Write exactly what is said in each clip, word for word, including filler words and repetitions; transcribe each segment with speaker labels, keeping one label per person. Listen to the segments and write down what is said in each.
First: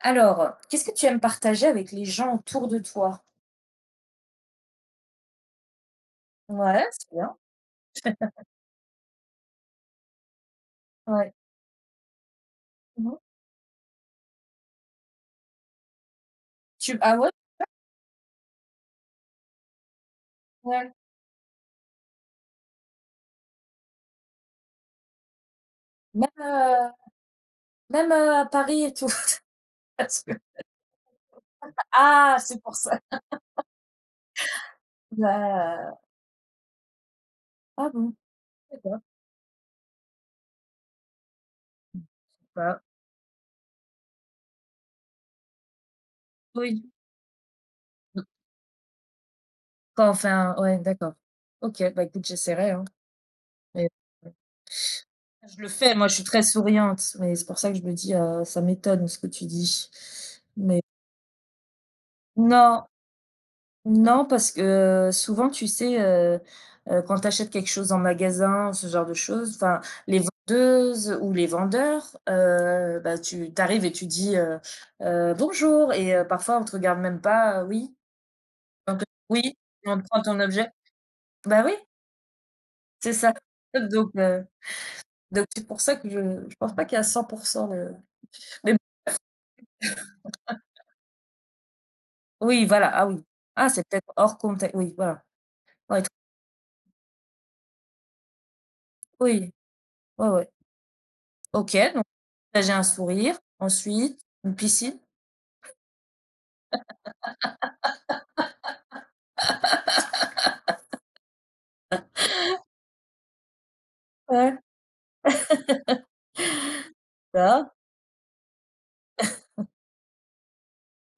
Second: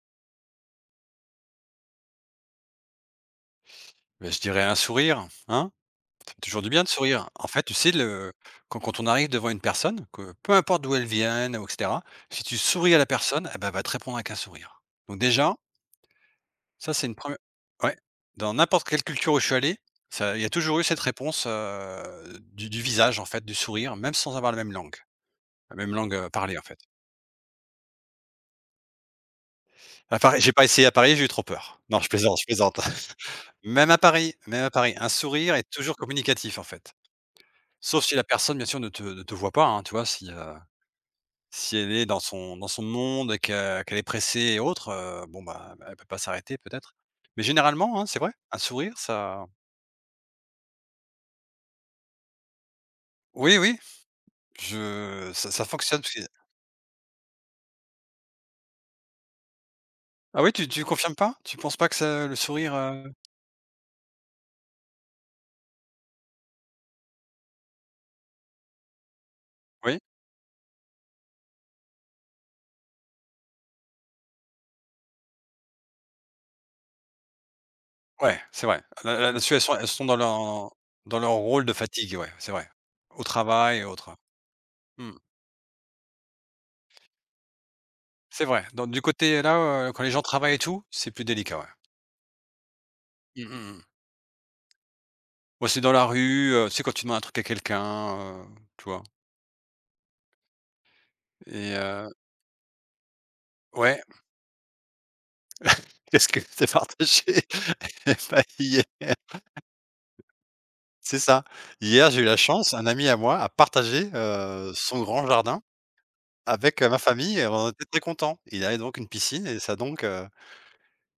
Speaker 1: Alors, qu'est-ce que tu aimes partager avec les gens autour de toi?
Speaker 2: Beh, je dirais un sourire, hein? Ça fait toujours du bien
Speaker 1: Ouais,
Speaker 2: de
Speaker 1: c'est
Speaker 2: sourire.
Speaker 1: bien.
Speaker 2: En fait, tu sais, le quand quand on arrive devant une personne, que peu importe d'où elle
Speaker 1: Ouais.
Speaker 2: vient, ou et cetera, si tu souris à la
Speaker 1: Mmh.
Speaker 2: personne, eh ben, elle va te répondre avec un sourire. Donc déjà, ça,
Speaker 1: Tu
Speaker 2: c'est une
Speaker 1: ah ouais?
Speaker 2: première. Re Ouais, dans n'importe quelle culture où je suis allé, ça il y a toujours eu
Speaker 1: Ouais.
Speaker 2: cette réponse, heu, du du visage, en fait, du sourire, même sans avoir la même langue, la même langue,
Speaker 1: Même,
Speaker 2: heu, parlée, en fait.
Speaker 1: heu, même, heu, à Paris et tout?
Speaker 2: À
Speaker 1: Parce que
Speaker 2: Paris j'ai pas essayé à Paris, j'ai eu trop peur. Non, je
Speaker 1: ah,
Speaker 2: plaisante, je
Speaker 1: c'est pour
Speaker 2: plaisante.
Speaker 1: ça.
Speaker 2: Même à Paris même à Paris, un sourire est toujours
Speaker 1: Bah,
Speaker 2: communicatif, en fait.
Speaker 1: ah
Speaker 2: Sauf si
Speaker 1: bon?
Speaker 2: la personne bien sûr ne
Speaker 1: D'accord.
Speaker 2: te ne te voit pas, hein, tu vois? Si, heu, si elle est dans son dans
Speaker 1: Bah,
Speaker 2: son monde et que qu'elle est pressée et autres, heu, bon, bah, elle peut pas s'arrêter
Speaker 1: oui.
Speaker 2: peut-être. Mais généralement, hein, c'est
Speaker 1: Mmh.
Speaker 2: vrai, un sourire ça
Speaker 1: Quand enfin, ouais, d'accord. OK, bah, écoute, j'essaierai, hein,
Speaker 2: oui, oui,
Speaker 1: mais ouais.
Speaker 2: je ça
Speaker 1: Je
Speaker 2: ça
Speaker 1: le fais,
Speaker 2: fonctionne
Speaker 1: moi,
Speaker 2: parce
Speaker 1: je
Speaker 2: que
Speaker 1: suis très souriante, mais c'est pour ça que je me dis, heu, ça m'étonne ce que tu dis,
Speaker 2: ah oui, tu
Speaker 1: mais
Speaker 2: tu confirmes pas? Tu penses pas que ça le sourire,
Speaker 1: non.
Speaker 2: heu
Speaker 1: Non, parce que, heu, souvent, tu sais, heu heu, quand tu achètes quelque chose en magasin, ce genre de choses, enfin,
Speaker 2: oui?
Speaker 1: les vendeuses ou les vendeurs, heu, bah, tu t'arrives et tu dis, heu heu: «Bonjour» et heu, parfois, on te regarde même pas, heu, oui,
Speaker 2: Ouais, c'est vrai.
Speaker 1: on te
Speaker 2: Là là Là-dessus,
Speaker 1: oui,
Speaker 2: elles sont elles
Speaker 1: on
Speaker 2: sont
Speaker 1: te
Speaker 2: dans
Speaker 1: prend ton objet.
Speaker 2: leur dans leur
Speaker 1: Bah,
Speaker 2: rôle de
Speaker 1: oui,
Speaker 2: fatigue, ouais, c'est vrai.
Speaker 1: c'est
Speaker 2: Au
Speaker 1: ça.
Speaker 2: travail et
Speaker 1: Donc
Speaker 2: autres.
Speaker 1: heu,
Speaker 2: Mmh.
Speaker 1: donc c'est pour ça que je je pense pas qu'il y a cent de
Speaker 2: C'est vrai.
Speaker 1: mais b
Speaker 2: Donc du côté là, heu, quand les gens travaillent et tout, c'est plus délicat, ouais.
Speaker 1: oui, voilà, ah oui.
Speaker 2: Mmh mh
Speaker 1: Ah,
Speaker 2: mh.
Speaker 1: c'est peut-être hors contexte, oui, voilà.
Speaker 2: Ouais, c'est dans
Speaker 1: Ouais,
Speaker 2: la rue, heu, tu sais quand tu demandes un truc à quelqu'un, heu, tu vois?
Speaker 1: oui, ouais, ouais. OK.
Speaker 2: Et heu
Speaker 1: Là, j'ai un sourire,
Speaker 2: ouais,
Speaker 1: ensuite une piscine.
Speaker 2: qu'est-ce que tu as partagé? Et bah, hier c'est ça. Hier, j'ai eu la chance, un ami à moi a partagé,
Speaker 1: Ouais,
Speaker 2: heu, son grand jardin avec, heu, ma famille et on
Speaker 1: ça,
Speaker 2: était très contents. Il avait donc une piscine et ça donc, heu,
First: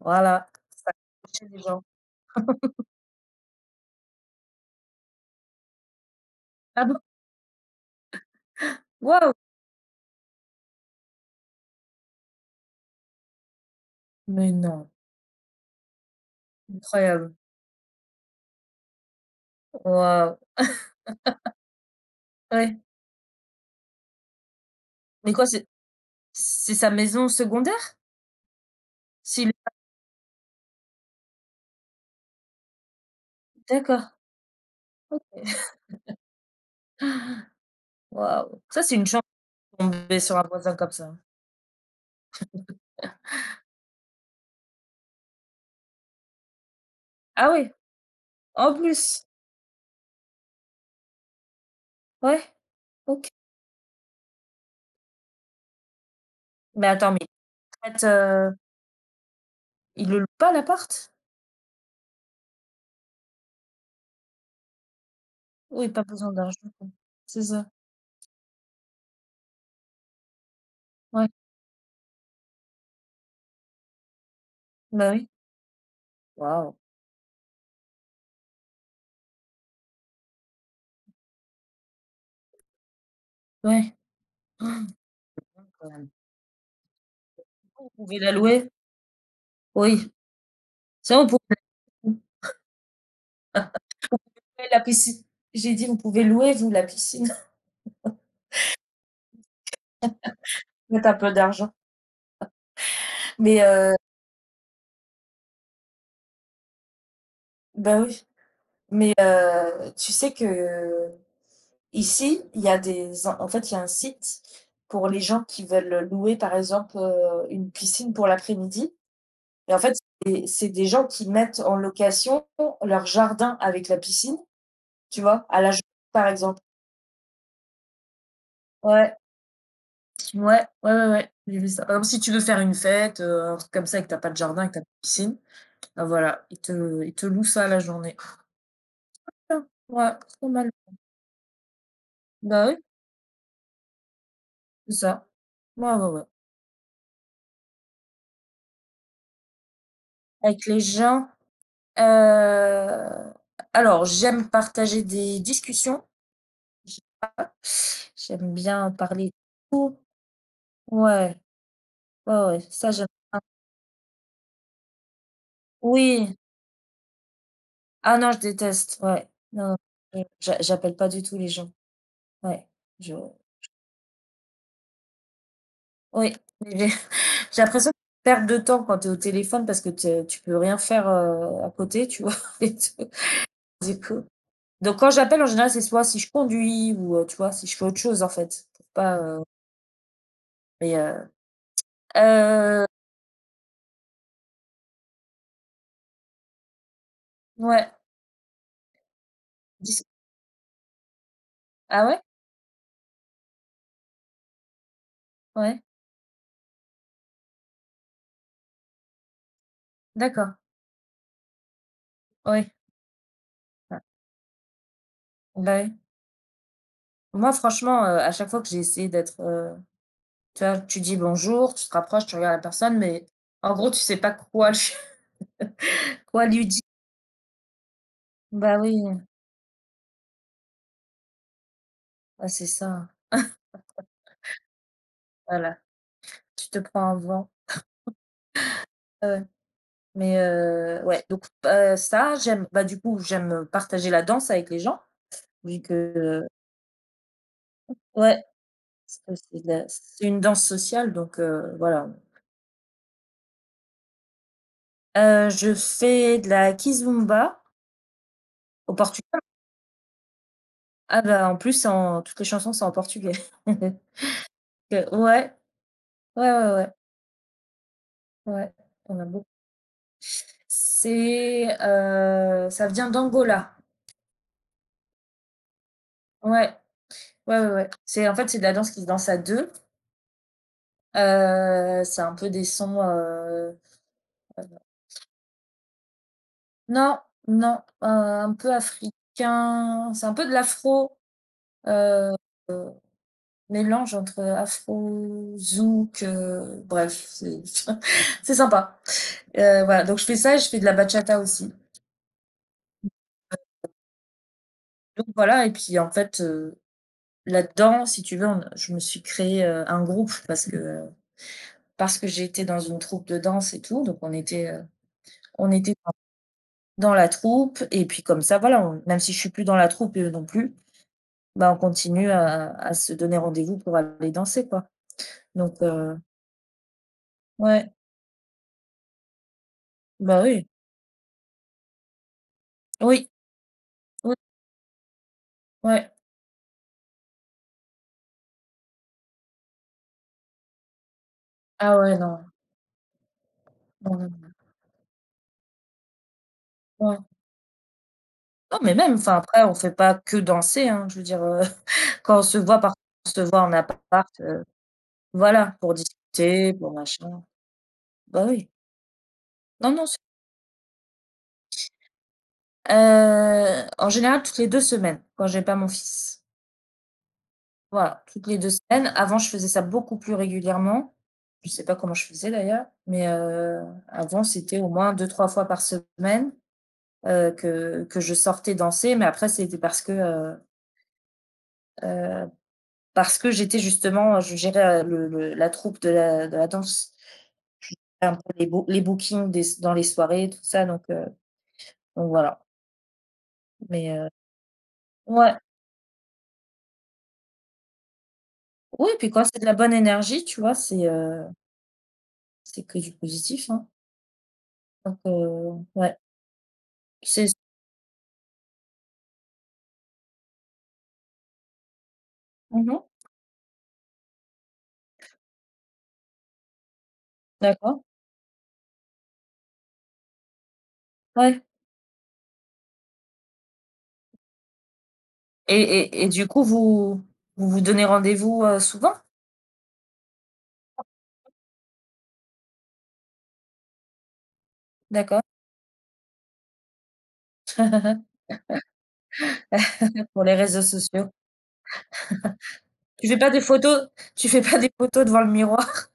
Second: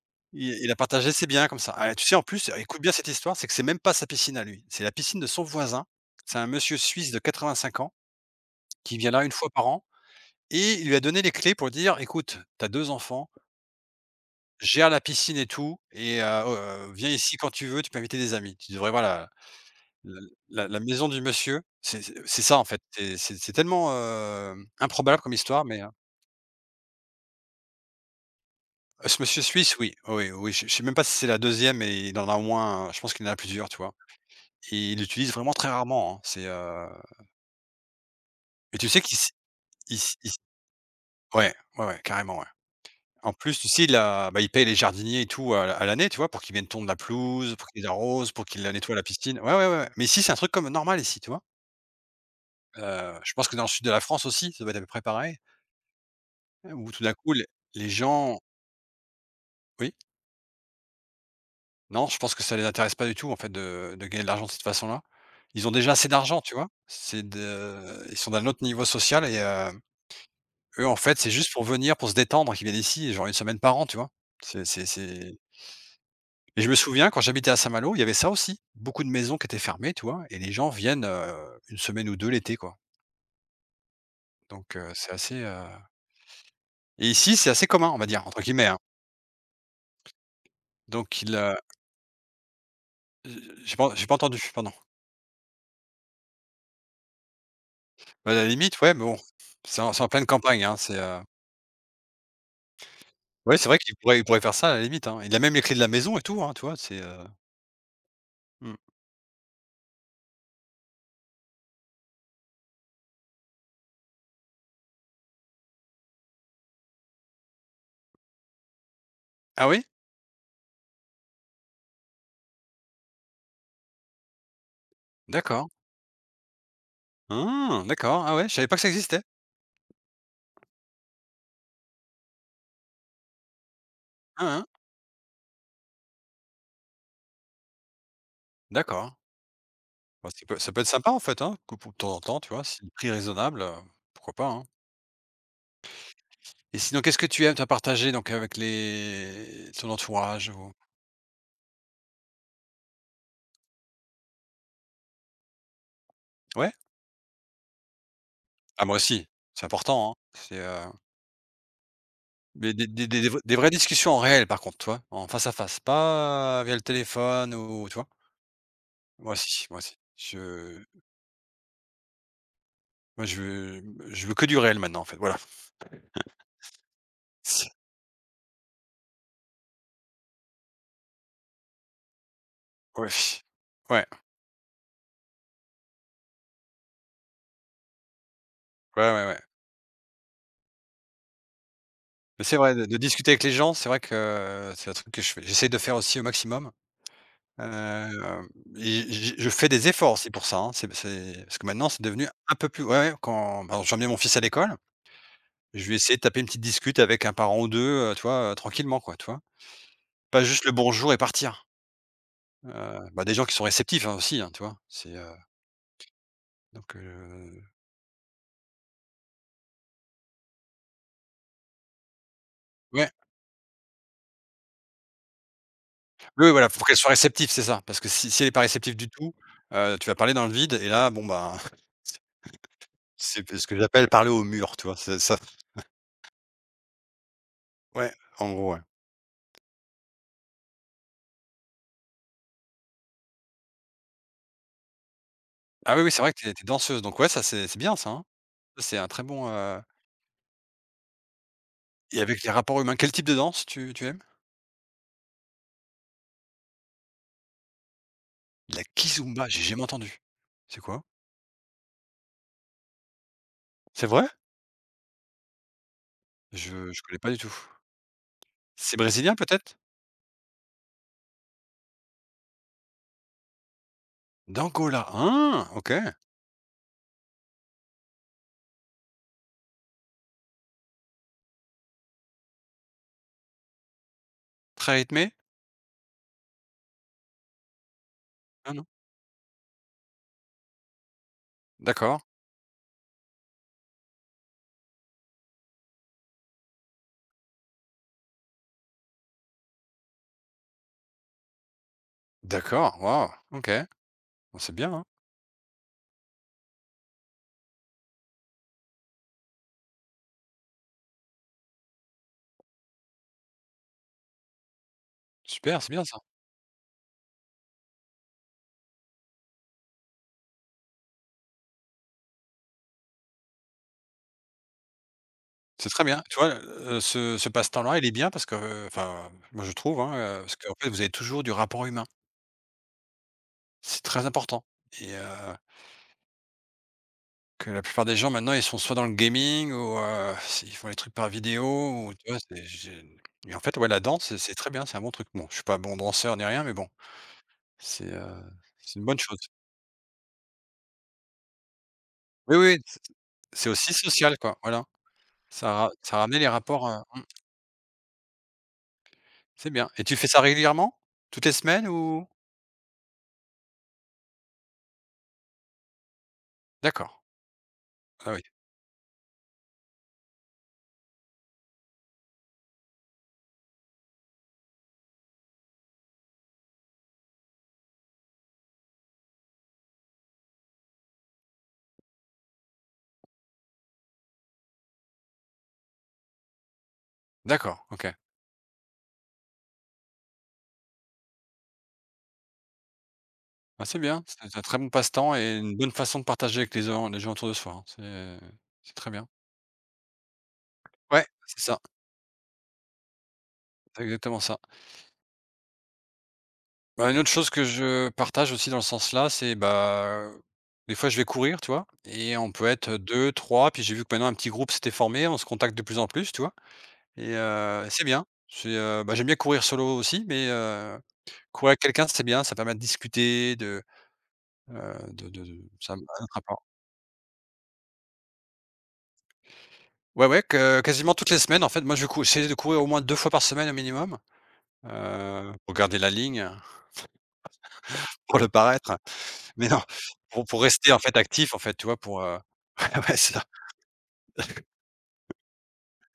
Speaker 1: voilà,
Speaker 2: il il a
Speaker 1: ça
Speaker 2: partagé ses biens
Speaker 1: chez
Speaker 2: comme
Speaker 1: les
Speaker 2: ça.
Speaker 1: gens.
Speaker 2: Ah, tu sais en plus, écoute bien cette histoire, c'est que c'est même pas sa piscine à lui, c'est la piscine de son voisin. C'est un monsieur
Speaker 1: Ah bon?
Speaker 2: suisse de quatre-vingt-cinq ans qui vient là une
Speaker 1: Waouh!
Speaker 2: fois par an et il lui a donné les clés pour dire: «Écoute, t'as deux enfants».
Speaker 1: Mais non,
Speaker 2: Gère la piscine et tout et heu oh, heu, viens
Speaker 1: incroyable.
Speaker 2: ici quand tu veux, tu peux inviter des amis. Tu devrais voir la la
Speaker 1: Waouh,
Speaker 2: la la maison du monsieur. C'est c'est c'est ça en
Speaker 1: ouais.
Speaker 2: fait, c'est c'est c'est tellement, hem, improbable
Speaker 1: Mais
Speaker 2: comme
Speaker 1: quoi,
Speaker 2: histoire
Speaker 1: c'est
Speaker 2: mais heu,
Speaker 1: c'est sa maison secondaire?
Speaker 2: ce monsieur
Speaker 1: S'il
Speaker 2: suisse, oui, oui, oui, je je sais même pas si c'est la deuxième, mais il en a au moins, euh, je pense qu'il en a plusieurs, tu vois?
Speaker 1: d'accord,
Speaker 2: Et il l'utilise vraiment très rarement, hein. C'est, heu
Speaker 1: waouh.
Speaker 2: et
Speaker 1: Ça,
Speaker 2: tu
Speaker 1: c'est
Speaker 2: sais
Speaker 1: une
Speaker 2: qu'il
Speaker 1: chance
Speaker 2: s
Speaker 1: de
Speaker 2: il s
Speaker 1: tomber
Speaker 2: il s
Speaker 1: sur un voisin comme ça.
Speaker 2: ouais, ouais, ouais, carrément, ouais. En plus, ici, la bah, ils payent les jardiniers et tout à à l'année, tu vois? Pour qu'ils viennent tondre la
Speaker 1: Ah
Speaker 2: pelouse, pour
Speaker 1: oui,
Speaker 2: qu'ils arrosent, pour qu'ils, la
Speaker 1: en
Speaker 2: nettoient la
Speaker 1: plus?
Speaker 2: piscine. Ouais, ouais, ouais, ouais. Mais ici, c'est un truc comme normal ici, tu vois?
Speaker 1: Ouais,
Speaker 2: Heu,
Speaker 1: OK.
Speaker 2: je pense que dans le sud de la France aussi, ça doit être à peu près pareil, hein,
Speaker 1: Mais
Speaker 2: où tout
Speaker 1: attends,
Speaker 2: d'un
Speaker 1: mais
Speaker 2: coup les
Speaker 1: il
Speaker 2: les
Speaker 1: prête,
Speaker 2: gens
Speaker 1: heu,
Speaker 2: oui?
Speaker 1: il le loue pas l'appart?
Speaker 2: Non, je pense que ça les intéresse pas du tout en fait de de gagner de l'argent de cette façon-là. Ils ont
Speaker 1: Oui,
Speaker 2: déjà
Speaker 1: pas
Speaker 2: assez
Speaker 1: besoin
Speaker 2: d'argent, tu vois?
Speaker 1: d'argent, quoi.
Speaker 2: C'est
Speaker 1: C'est ça,
Speaker 2: de Ils sont d'un autre niveau social et heu, eux, en fait,
Speaker 1: ouais,
Speaker 2: c'est juste pour venir, pour se détendre qu'ils viennent ici, genre une semaine par an, tu vois? C'est c'est
Speaker 1: bah oui.
Speaker 2: c'est Et je me
Speaker 1: Waouh,
Speaker 2: souviens quand j'habitais à Saint-Malo, il y avait ça aussi. Beaucoup de maisons qui étaient fermées, tu vois? Et les gens viennent, heu, une semaine ou deux l'été, quoi.
Speaker 1: ouais.
Speaker 2: Donc heu, c'est assez, heu
Speaker 1: Quand même.
Speaker 2: et ici, c'est assez «commun»,
Speaker 1: Vous
Speaker 2: on va
Speaker 1: pouvez
Speaker 2: dire,
Speaker 1: la
Speaker 2: entre guillemets,
Speaker 1: louer?
Speaker 2: hein.
Speaker 1: Oui. Ça,
Speaker 2: Donc
Speaker 1: on
Speaker 2: il,
Speaker 1: pou
Speaker 2: heu,
Speaker 1: Mmh.
Speaker 2: j'ai pas j'ai pas entendu,
Speaker 1: Ouais,
Speaker 2: pardon.
Speaker 1: la piscine. J'ai dit: «Vous pouvez louer vous la piscine,
Speaker 2: Bah, à la limite, ouais, mais bon, c'est en c'est en pleine campagne, hein, c'est,
Speaker 1: mettre un
Speaker 2: heu
Speaker 1: peu d'argent».
Speaker 2: ouais,
Speaker 1: Mais
Speaker 2: c'est vrai qu'il
Speaker 1: heu,
Speaker 2: pourrait il pourrait faire ça à la limite, hein. Il a même les clés de la maison et tout, hein, tu vois? C'est, heu
Speaker 1: bah, oui,
Speaker 2: mmh.
Speaker 1: mais heu, tu sais que ici il y a des en en fait, il y a un site pour les gens qui veulent louer, par exemple, heu, une piscine pour l'après-midi
Speaker 2: Ah
Speaker 1: et en
Speaker 2: oui?
Speaker 1: fait, c'est c'est des gens qui mettent en location leur jardin avec la piscine, tu vois? À
Speaker 2: D'accord.
Speaker 1: la journée, par exemple.
Speaker 2: Ah! D'accord. Ah ouais, je savais pas que ça
Speaker 1: Ouais,
Speaker 2: existait.
Speaker 1: ouais, ouais, ouais, ouais, j'ai vu ça. Par exemple, si tu veux faire une fête, heu, un truc comme ça et que tu as pas de
Speaker 2: Hein, hein.
Speaker 1: jardin et que tu as pas de piscine. Ah voilà, ils te ils te louent ça la journée.
Speaker 2: D'accord.
Speaker 1: Ah, ouais,
Speaker 2: Bah, ça
Speaker 1: trop
Speaker 2: peut
Speaker 1: mal.
Speaker 2: ça peut être sympa, en fait, hein, que pour de temps en temps, tu vois?
Speaker 1: Bah oui,
Speaker 2: Si le prix est raisonnable, heu, pourquoi pas, hein?
Speaker 1: c'est ça. Ouais, ouais, ouais.
Speaker 2: Et sinon, qu'est-ce que tu aimes, toi, partager donc avec les ton entourage
Speaker 1: Avec
Speaker 2: ou
Speaker 1: les gens, heu, alors j'aime partager des discussions.
Speaker 2: ouais?
Speaker 1: J j'aime
Speaker 2: Ah
Speaker 1: bien
Speaker 2: moi aussi,
Speaker 1: parler de
Speaker 2: c'est
Speaker 1: tout.
Speaker 2: important, hein. C'est, heu,
Speaker 1: Ouais, ouais, ouais,
Speaker 2: mais des
Speaker 1: ça j'aime
Speaker 2: des des v
Speaker 1: bien.
Speaker 2: des vraies discussions en réel par contre, toi, en face à face,
Speaker 1: Oui.
Speaker 2: pas via le téléphone ou tu vois?
Speaker 1: Ah non, je déteste, ouais.
Speaker 2: Moi aussi,
Speaker 1: Non, non,
Speaker 2: moi aussi.
Speaker 1: je j'a
Speaker 2: Je
Speaker 1: j'appelle pas du tout les gens. Ouais, je
Speaker 2: moi je veux je veux que du réel maintenant en fait, voilà.
Speaker 1: oui, j'ai j'ai
Speaker 2: C'est
Speaker 1: l'impression de perdre de temps quand tu es au téléphone parce que te tu peux rien faire, heu, à côté, tu vois? Et
Speaker 2: ouais.
Speaker 1: tout, du
Speaker 2: Ouais,
Speaker 1: coup donc quand j'appelle, en général, c'est soit si je conduis ou heu, tu vois, si je fais autre chose, en fait, pour
Speaker 2: ouais,
Speaker 1: pas,
Speaker 2: ouais, ouais.
Speaker 1: heu mais heu
Speaker 2: Mais c'est vrai de
Speaker 1: heu,
Speaker 2: de discuter avec les gens, c'est vrai que euh, c'est un truc que je fais. J'essaie de faire aussi au maximum.
Speaker 1: ouais,
Speaker 2: Hem et j je fais des
Speaker 1: dis
Speaker 2: efforts aussi pour ça, hein. C'est c'est parce que maintenant c'est
Speaker 1: ah ouais?
Speaker 2: devenu un peu plus ouais, ouais, quand par exemple j'emmenais mon fils à l'école,
Speaker 1: Ouais,
Speaker 2: je vais essayer de taper une petite discute avec un parent ou deux, heu, tu vois, heu, tranquillement quoi, tu vois? Pas
Speaker 1: d'accord,
Speaker 2: juste le bonjour et partir. Heu,
Speaker 1: ouais,
Speaker 2: Bah, des gens qui sont
Speaker 1: ouais,
Speaker 2: réceptifs, hein, aussi, hein, tu vois? C'est, heu,
Speaker 1: bah, oui.
Speaker 2: donc
Speaker 1: Moi,
Speaker 2: heu,
Speaker 1: franchement, heu, à chaque fois que j'ai essayé d'être, heu, tu vois, tu dis bonjour, tu te rapproches, tu regardes la personne,
Speaker 2: ouais,
Speaker 1: mais en gros, tu sais pas quoi lui quoi
Speaker 2: oui,
Speaker 1: lui
Speaker 2: voilà,
Speaker 1: dire.
Speaker 2: faut qu'elle soit réceptive, c'est ça, parce que si si elle est pas
Speaker 1: Bah, oui,
Speaker 2: réceptive du tout, heu, tu vas parler dans le vide et là, bon, bah,
Speaker 1: bah, c'est ça,
Speaker 2: c'est ce que j'appelle parler au mur, tu vois? C'est ça.
Speaker 1: voilà, tu te prends un vent.
Speaker 2: Ouais, en gros, ouais.
Speaker 1: Ouais, ouais, mais heu, ouais, donc heu, ça, j'aime bah, du coup, j'aime partager la danse avec les gens, vu
Speaker 2: Ah oui, oui, c'est vrai que
Speaker 1: que
Speaker 2: t'es es danseuse, donc ouais, ça c'est c'est bien ça, hein?
Speaker 1: ouais.
Speaker 2: C'est un très
Speaker 1: Parce que
Speaker 2: bon,
Speaker 1: c'est de
Speaker 2: heu
Speaker 1: la c'est une danse sociale donc heu, voilà.
Speaker 2: et avec les rapports humains, quel type de danse tu tu aimes?
Speaker 1: Heu, je fais de la kizomba
Speaker 2: La
Speaker 1: au Portugal.
Speaker 2: kizumba. J'ai jamais entendu. C'est quoi?
Speaker 1: Ah bah, en plus, en toutes les chansons sont en portugais.
Speaker 2: C'est
Speaker 1: Heu,
Speaker 2: vrai?
Speaker 1: ouais, ouais, ouais, ouais,
Speaker 2: Je je connais pas du tout.
Speaker 1: ouais,
Speaker 2: C'est
Speaker 1: on a
Speaker 2: brésilien
Speaker 1: beaucoup.
Speaker 2: peut-être?
Speaker 1: C'est, heu, ça vient d'Angola.
Speaker 2: D'Angola, ah! OK.
Speaker 1: Ouais, ouais, ouais, ouais. C'est en fait, c'est de la danse qui se danse à deux. Heu, c'est un peu des sons, heu,
Speaker 2: Très rythmé?
Speaker 1: non, non, euh, un
Speaker 2: Ah
Speaker 1: peu
Speaker 2: non?
Speaker 1: africains, c'est un peu de l'afro, euh,
Speaker 2: D'accord.
Speaker 1: mélange entre afro, zouk, heu, bref, c'est c'est sympa. Heu, voilà, donc je fais ça et je fais de la bachata aussi.
Speaker 2: D'accord, waouh! OK. Bah, c'est bien, hein.
Speaker 1: Donc voilà et puis en fait, heu, là-dedans, si tu veux, on je me suis créé, heu, un groupe parce que, heu, parce que j'étais dans une troupe de danse et tout, donc on était, heu, on
Speaker 2: Super, c'est
Speaker 1: était
Speaker 2: bien
Speaker 1: dans
Speaker 2: ça.
Speaker 1: la troupe et puis comme ça, voilà, on même si je suis plus dans la troupe et eux non plus, bah, on continue à à se donner rendez-vous pour aller danser, quoi. Donc
Speaker 2: C'est très
Speaker 1: heu,
Speaker 2: bien. Tu vois, heu, ce ce
Speaker 1: ouais,
Speaker 2: passe-temps-là, il est bien parce que, heu, enfin, moi je trouve, hein, heu,
Speaker 1: bah,
Speaker 2: parce
Speaker 1: oui.
Speaker 2: qu'en fait, vous avez toujours du rapport humain.
Speaker 1: Oui,
Speaker 2: C'est très
Speaker 1: oui,
Speaker 2: important et heu
Speaker 1: ouais.
Speaker 2: que la plupart des gens maintenant, ils sont soit dans le gaming ou heu, ils font les trucs par vidéo
Speaker 1: Ah
Speaker 2: ou
Speaker 1: ouais,
Speaker 2: tu vois?
Speaker 1: non.
Speaker 2: C'est j'ai Et en fait, ouais, la danse, c'est
Speaker 1: Ouais,
Speaker 2: c'est très bien, c'est un bon truc. Bon, je suis pas bon danseur ni rien, mais bon,
Speaker 1: ouais.
Speaker 2: c'est, heu,
Speaker 1: Non, mais
Speaker 2: c'est, une
Speaker 1: même,
Speaker 2: bonne
Speaker 1: enfin,
Speaker 2: chose.
Speaker 1: après, on fait pas que danser, hein. Je veux dire, heu, quand on
Speaker 2: Oui,
Speaker 1: se
Speaker 2: oui,
Speaker 1: voit par on se voit
Speaker 2: c'est
Speaker 1: en
Speaker 2: aussi
Speaker 1: appart,
Speaker 2: social, quoi,
Speaker 1: heu,
Speaker 2: voilà. Ça
Speaker 1: voilà,
Speaker 2: ra
Speaker 1: pour
Speaker 2: ça a ramené les
Speaker 1: discuter,
Speaker 2: rapports,
Speaker 1: pour
Speaker 2: heu, mmh,
Speaker 1: machin. Bah, oui.
Speaker 2: c'est bien
Speaker 1: Non,
Speaker 2: et
Speaker 1: non,
Speaker 2: tu
Speaker 1: c'est
Speaker 2: fais ça régulièrement? Toutes les semaines ou?
Speaker 1: heu, en général, toutes les deux semaines, quand j'ai pas mon fils.
Speaker 2: D'accord,
Speaker 1: Voilà,
Speaker 2: ah oui,
Speaker 1: toutes les deux semaines. Avant, je faisais ça beaucoup plus régulièrement. Je sais pas comment je faisais d'ailleurs, mais heu, avant, c'était au moins deux trois fois par semaine, heu, que que je sortais danser, mais après, c'était parce que, heu, heu parce que j'étais justement, euh, je gérais euh, le, le- la troupe de la, de la danse,
Speaker 2: d'accord,
Speaker 1: je
Speaker 2: OK.
Speaker 1: gérais un peu les, boo- les bookings des- dans les soirées, tout ça, donc, euh, donc voilà.
Speaker 2: Ah, c'est
Speaker 1: Mais
Speaker 2: bien,
Speaker 1: euh,
Speaker 2: c'est un très bon passe-temps
Speaker 1: ouais,
Speaker 2: et une bonne façon de partager avec les gens les gens autour de soi, hein. C'est c'est très
Speaker 1: oui,
Speaker 2: bien.
Speaker 1: puis quand c'est de la bonne énergie, tu vois, c'est
Speaker 2: Ouais,
Speaker 1: euh,
Speaker 2: c'est ça,
Speaker 1: c'est que du positif, hein.
Speaker 2: c'est exactement ça.
Speaker 1: Donc euh, ouais,
Speaker 2: Bah, une autre chose
Speaker 1: c'est.
Speaker 2: que je partage aussi dans le sens-là, c'est, bah, des fois je vais courir, tu vois? Et on peut être
Speaker 1: Mhm.
Speaker 2: deux, trois, puis j'ai vu que maintenant un petit groupe s'était formé, on se contacte de plus en plus, tu vois? Et heu, c'est
Speaker 1: D'accord,
Speaker 2: bien. C'est, heu, bah, j'aime bien courir solo aussi, mais heu,
Speaker 1: ouais.
Speaker 2: courir avec quelqu'un, c'est bien, ça permet de discuter, de, heu, de de de
Speaker 1: Et,
Speaker 2: ça me
Speaker 1: et,
Speaker 2: un
Speaker 1: et du
Speaker 2: rapport.
Speaker 1: coup, vous vous, vous donnez rendez-vous euh, souvent,
Speaker 2: Ouais, ouais, que quasiment toutes les semaines, en fait, moi je cou j'essaie de courir au moins deux fois par semaine au minimum,
Speaker 1: d'accord,
Speaker 2: heu, pour garder la ligne, pour le paraître, mais non, pour
Speaker 1: pour les
Speaker 2: pour
Speaker 1: réseaux
Speaker 2: rester, en fait,
Speaker 1: sociaux.
Speaker 2: actif, en fait, tu vois? Pour, heu ouais,
Speaker 1: Tu
Speaker 2: c'est
Speaker 1: fais
Speaker 2: ça.
Speaker 1: pas des photos, tu fais pas des photos devant le miroir,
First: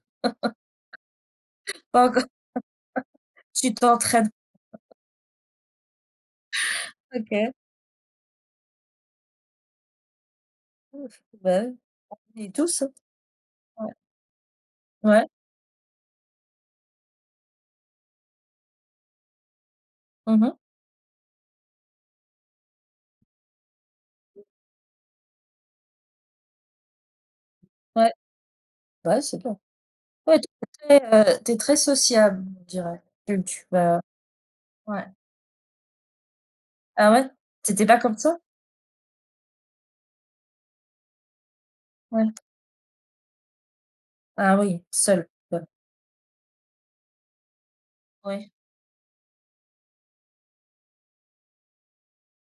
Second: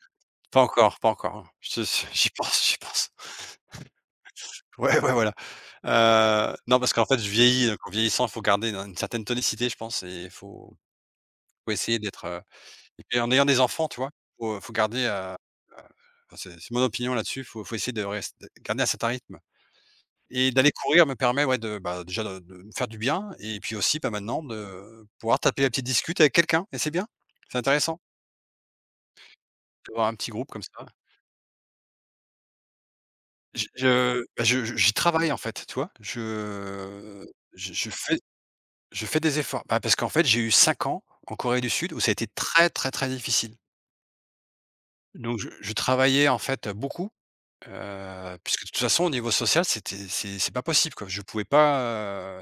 Speaker 2: Pas encore, pas encore, hein. Je je
Speaker 1: pas encore.
Speaker 2: J'y pense, j'y pense.
Speaker 1: Tu t'entraînes,
Speaker 2: Ouais, ouais, voilà. Heu, non, parce qu'en fait, je
Speaker 1: ok.
Speaker 2: vieillis, donc en vieillissant, il faut garder une une certaine tonicité, je pense et il faut
Speaker 1: Ouf, bah,
Speaker 2: faut essayer d'être, heu
Speaker 1: oui, et tous, hein.
Speaker 2: et puis en ayant des enfants,
Speaker 1: Ouais,
Speaker 2: tu vois? Faut, faut garder, heu
Speaker 1: ouais.
Speaker 2: heu, enfin, c'est c'est mon opinion là-dessus, faut faut essayer de rest de garder un certain rythme
Speaker 1: Mmh
Speaker 2: et
Speaker 1: mh.
Speaker 2: d'aller courir me permet, ouais, de, bah, déjà de de me faire du bien et puis aussi, bah, maintenant de pouvoir taper la petite discute avec quelqu'un et c'est bien, c'est intéressant
Speaker 1: Ouais, bah, ouais, c'est bien.
Speaker 2: d'avoir un petit
Speaker 1: Ouais, tu
Speaker 2: groupe comme ça.
Speaker 1: es très, heu, tu es très sociable, on dirait. Tu tu
Speaker 2: J
Speaker 1: vas
Speaker 2: je Bah, je je j'y
Speaker 1: ouais.
Speaker 2: travaille en fait, tu vois?
Speaker 1: Ah
Speaker 2: Je
Speaker 1: ouais? Tu
Speaker 2: je
Speaker 1: étais
Speaker 2: je
Speaker 1: pas comme
Speaker 2: fais
Speaker 1: ça?
Speaker 2: je fais des efforts. Bah, parce qu'en fait, j'ai eu cinq ans en Corée du Sud où ça a
Speaker 1: Ouais.
Speaker 2: été très, très, très difficile.
Speaker 1: Ah oui, seule,
Speaker 2: Donc je
Speaker 1: ouais.
Speaker 2: je travaillais en fait, beaucoup, heu,
Speaker 1: Ouais,
Speaker 2: puisque de toute façon au niveau social, c'était c'est c'est pas possible quoi. Je pouvais pas,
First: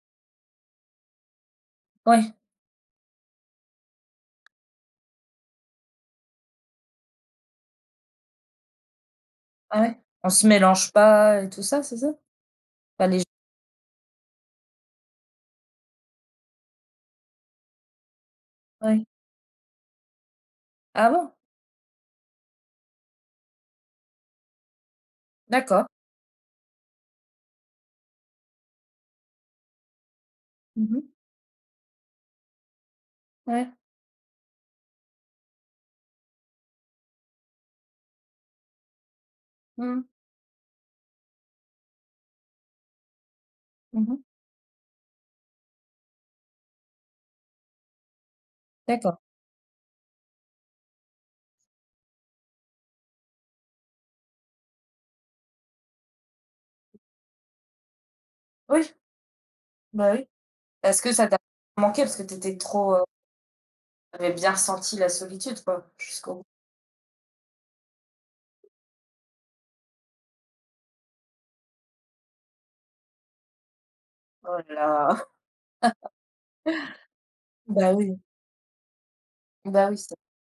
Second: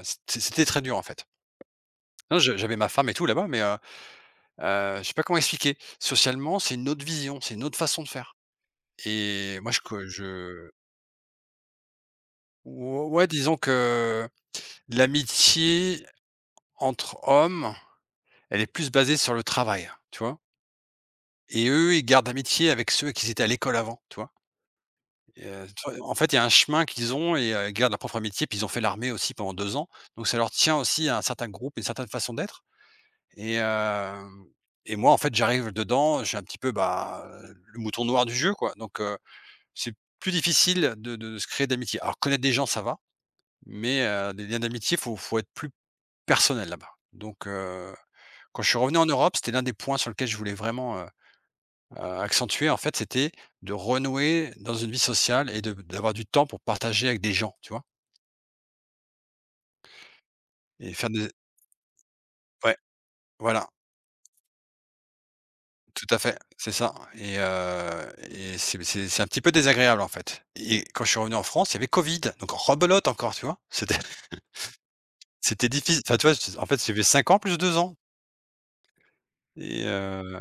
Speaker 2: heu, c'é c'était très dur en fait.
Speaker 1: ouais.
Speaker 2: Non, je j'avais ma femme et tout là-bas, mais, heu heu, je sais pas comment expliquer. Socialement, c'est une autre vision, c'est une autre façon de faire et moi je
Speaker 1: Ah ouais?
Speaker 2: co
Speaker 1: On se
Speaker 2: je
Speaker 1: mélange pas et tout ça, c'est ça?
Speaker 2: ou
Speaker 1: Enfin les gens
Speaker 2: ouais, disons que l'amitié entre hommes, elle est plus
Speaker 1: ouais.
Speaker 2: basée sur le travail, tu vois?
Speaker 1: Ah bon?
Speaker 2: Et eux, ils gardent amitié avec ceux qui étaient à l'école avant, tu vois? Et heu,
Speaker 1: D'accord.
Speaker 2: tu vois? En fait, il y a un chemin qu'ils ont et heu, ils gardent leur propre amitié, puis ils ont fait l'armée aussi pendant deux ans, donc ça leur tient
Speaker 1: Mmh
Speaker 2: aussi à
Speaker 1: mh.
Speaker 2: un certain groupe, une certaine façon d'être et
Speaker 1: Ouais.
Speaker 2: hem et moi, en fait, j'arrive dedans, je suis un petit peu, bah, le mouton noir du jeu, quoi, donc heu, c'est
Speaker 1: Mmh.
Speaker 2: plus difficile de de se créer d'amitié. Alors connaître des gens, ça va, mais
Speaker 1: Mmh mh.
Speaker 2: heu, des liens d'amitié, faut faut être plus personnel là-bas, donc heu quand je suis revenu en
Speaker 1: D'accord.
Speaker 2: Europe, c'était l'un des points sur lequel je voulais vraiment, heu heu, accentuer, en fait, c'était de renouer dans une vie sociale et de d'avoir du temps pour partager avec des gens, tu vois?
Speaker 1: Oui, bah, oui.
Speaker 2: Et
Speaker 1: Est-ce
Speaker 2: faire
Speaker 1: que ça
Speaker 2: des
Speaker 1: t'a manqué parce que tu étais
Speaker 2: ouais,
Speaker 1: trop, heu,
Speaker 2: voilà,
Speaker 1: tu avais bien ressenti la solitude, quoi,
Speaker 2: tout à
Speaker 1: jusqu'au
Speaker 2: fait,
Speaker 1: bout?
Speaker 2: c'est ça et heu et c'est c'est c'est un petit peu désagréable, en fait, et quand je suis revenu en France, il y avait Covid, donc rebelote encore, tu vois? C'était
Speaker 1: Oh là là.
Speaker 2: c'était difficile, enfin, tu vois, en fait, j'ai fait cinq ans plus deux
Speaker 1: Bah,
Speaker 2: ans
Speaker 1: oui.
Speaker 2: et
Speaker 1: Bah, oui, c'est.
Speaker 2: heu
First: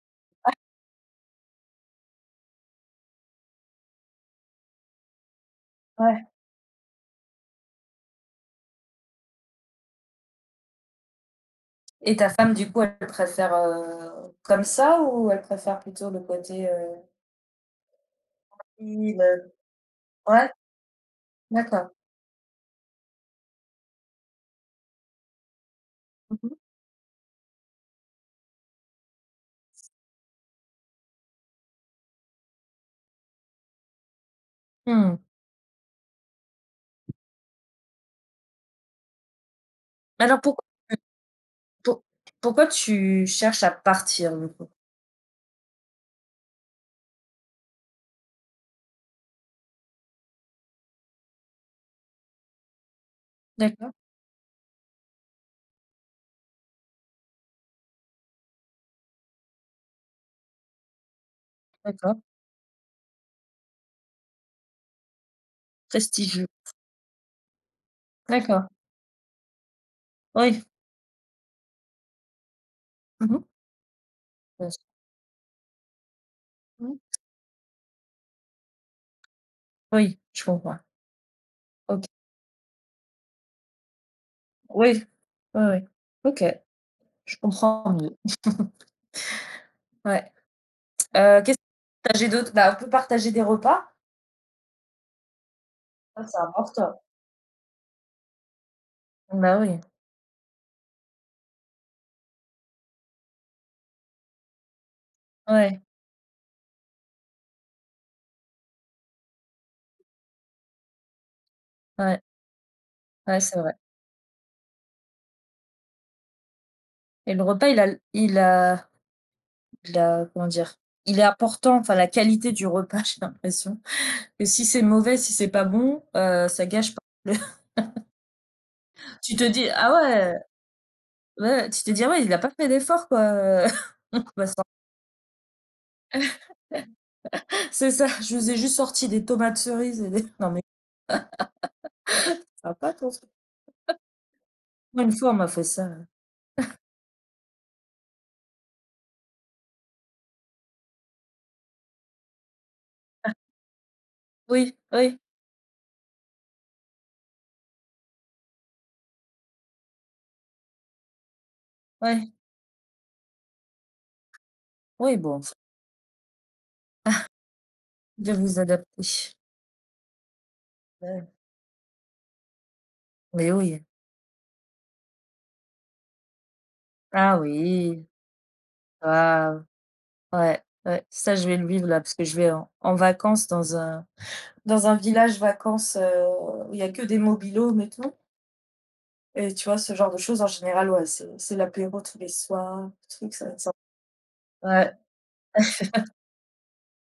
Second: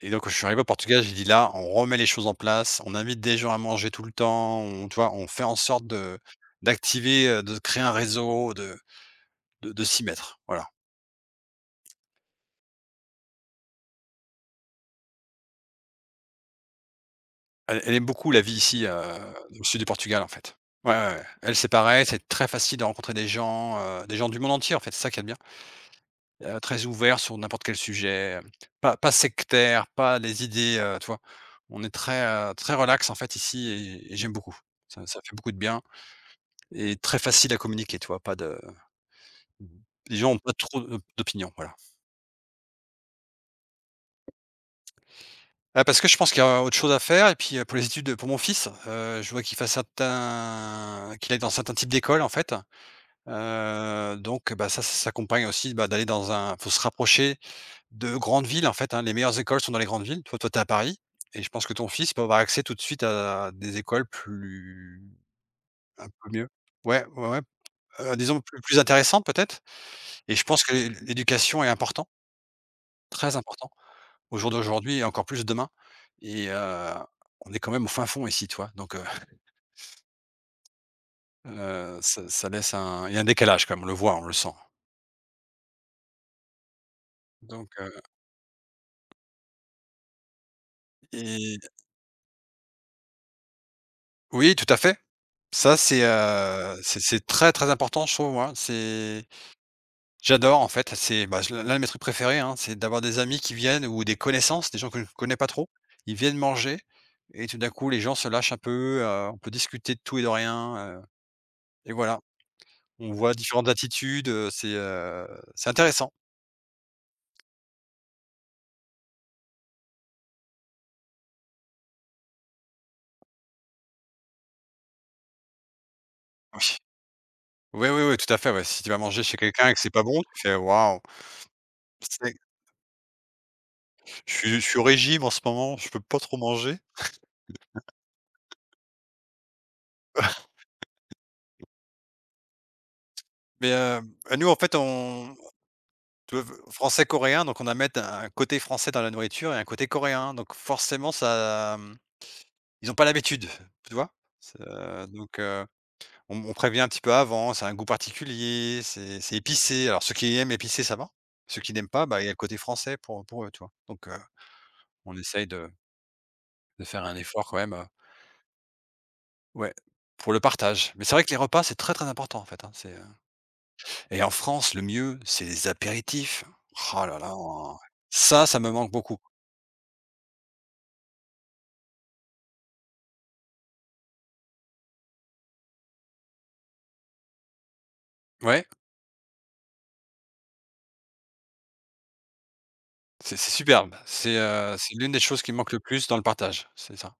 Speaker 2: et donc, quand je suis arrivé au Portugal, j'ai dit: «Là, on remet les choses en place, on invite des gens à manger tout le temps, on» tu vois? On fait en sorte de
Speaker 1: Ouais.
Speaker 2: d'activer, heu, de créer un réseau, de de de s'y mettre, voilà.
Speaker 1: Et ta femme, du coup, elle préfère, heu, comme ça ou elle préfère plutôt le côté, heu,
Speaker 2: Elle elle aime beaucoup la vie ici, heu,
Speaker 1: Mmh. le
Speaker 2: dans le sud du Portugal, en
Speaker 1: ouais?
Speaker 2: fait. Ouais, ouais, ouais. Elle, c'est
Speaker 1: D'accord.
Speaker 2: pareil, c'est très facile de rencontrer des gens, heu, des gens du monde entier, en fait, c'est ça qui est bien.
Speaker 1: Mmh mh.
Speaker 2: Heu, très ouvert sur n'importe quel sujet, hem, pas pas sectaire, pas des idées, heu, tu vois? On est très, heu, très relax, en fait, ici et et j'aime beaucoup. Ça
Speaker 1: Mmh.
Speaker 2: ça fait beaucoup de bien et très facile à communiquer, tu vois? Pas de Mmh. Les gens ont
Speaker 1: Alors
Speaker 2: pas
Speaker 1: pourquoi
Speaker 2: trop d'op d'opinions, voilà.
Speaker 1: pour pourquoi tu cherches à partir, du coup?
Speaker 2: Bah, parce que je pense qu'il y a autre chose à faire et puis, heu, pour les études pour mon fils, heu, je vois qu'il fasse certains qu'il aille dans certains types d'écoles, en fait,
Speaker 1: D'accord,
Speaker 2: heu, donc bah, ça, ça s'accompagne aussi, bah, d'aller dans un faut se rapprocher de grandes villes, en fait, hein. Les meilleures écoles sont dans les grandes villes. Toi toi, t'es à Paris et je pense que ton fils
Speaker 1: d'accord.
Speaker 2: peut avoir accès tout de suite à des écoles plus un peu
Speaker 1: Prestigieux.
Speaker 2: mieux. Ouais, ouais, ouais, heu, disons plus
Speaker 1: D'accord.
Speaker 2: plus intéressantes peut-être et je pense
Speaker 1: Oui.
Speaker 2: que l'é l'éducation est important, très
Speaker 1: Mmh.
Speaker 2: important. Au jour
Speaker 1: Bien sûr.
Speaker 2: d'aujourd'hui et encore plus demain et heu,
Speaker 1: Mmh.
Speaker 2: on est quand même au fin fond ici, tu vois? Donc heu
Speaker 1: Oui, je comprends.
Speaker 2: heu,
Speaker 1: OK.
Speaker 2: ça ça laisse un il y a un décalage quand même, on le voit, on le sent.
Speaker 1: Oui. Oui, oui. OK, je
Speaker 2: Donc
Speaker 1: comprends
Speaker 2: heu
Speaker 1: mieux. Ouais. Heu,
Speaker 2: et
Speaker 1: qu'est-ce que tu d'autre? Bah, on peut partager des repas.
Speaker 2: oui, tout à fait. Ça, c'est,
Speaker 1: Ça, c'est
Speaker 2: heu, c'est
Speaker 1: important.
Speaker 2: c'est très, très important, je trouve, moi. C'est
Speaker 1: Bah, oui.
Speaker 2: j'adore, en fait, c'est, bah, je l'un de mes trucs préférés, hein, c'est d'avoir des amis qui viennent ou des connaissances, des gens que je connais pas trop.
Speaker 1: Ouais,
Speaker 2: Ils viennent manger et tout d'un coup, les gens se lâchent un peu, heu, on peut discuter de tout et de rien, heu et voilà.
Speaker 1: ouais,
Speaker 2: On voit
Speaker 1: ouais, c'est
Speaker 2: différentes
Speaker 1: vrai.
Speaker 2: attitudes, heu, c'est, heu, c'est intéressant.
Speaker 1: Et le repas, il a il a de la, comment dire? Il est important, enfin la qualité du repas, j'ai l'impression que si c'est mauvais, si c'est pas bon, heu, ça
Speaker 2: Oui.
Speaker 1: gâche pas.
Speaker 2: Oui, oui, oui, tout à fait, ouais. Si tu vas manger
Speaker 1: Tu
Speaker 2: chez
Speaker 1: te
Speaker 2: quelqu'un
Speaker 1: dis:
Speaker 2: et que c'est
Speaker 1: «Ah
Speaker 2: pas bon,
Speaker 1: ouais,
Speaker 2: tu fais: «Waouh,
Speaker 1: ouais», tu te dis: «Ah ouais, il
Speaker 2: c'est
Speaker 1: a pas fait d'effort quoi, heu».
Speaker 2: je suis je suis au régime en ce moment, je peux pas trop manger».
Speaker 1: C'est ça, je vous ai juste sorti des tomates cerises et des. Non mais ça va pas ton truc.
Speaker 2: Mais, heu, nous, en fait,
Speaker 1: Moi une fois on
Speaker 2: on
Speaker 1: m'a fait ça.
Speaker 2: tu vois, français-coréen, donc on a mettre un côté français dans la nourriture et un côté coréen, donc forcément ça, mmh, ils ont pas l'habitude, tu vois? C'est,
Speaker 1: Oui,
Speaker 2: heu,
Speaker 1: oui,
Speaker 2: donc, heu, on on prévient un petit peu avant, c'est un goût particulier, c'est c'est épicé. Alors ceux qui aiment épicé, ça va. Ceux qui n'aiment pas, bah, il y a
Speaker 1: oui,
Speaker 2: le côté français pour pour eux, tu vois? Donc, heu, on
Speaker 1: oui bon,
Speaker 2: essaye de de faire un effort quand même, heu
Speaker 1: de vous adapter.
Speaker 2: ouais, pour le partage. Mais c'est vrai
Speaker 1: Ouais,
Speaker 2: que les repas, c'est très, très important, en fait, hein, c'est, heu
Speaker 1: mais oui.
Speaker 2: et en France, le mieux, c'est les apéritifs. Oh là là,
Speaker 1: Ah
Speaker 2: oh,
Speaker 1: oui,
Speaker 2: ça, ça me manque beaucoup.
Speaker 1: ah ouais, ouais, ça je vais le vivre là parce que je vais en en vacances dans un. Dans un village vacances, heu, où il y a que des mobilhomes et tout
Speaker 2: Ouais,
Speaker 1: et tu vois, ce genre de choses en général, ouais, c'est c'est l'apéro tous les soirs, truc,
Speaker 2: c'est c'est
Speaker 1: ça va.
Speaker 2: superbe. C'est, heu, c'est
Speaker 1: Ouais.
Speaker 2: l'une des choses qui me manque le plus dans le partage, c'est ça.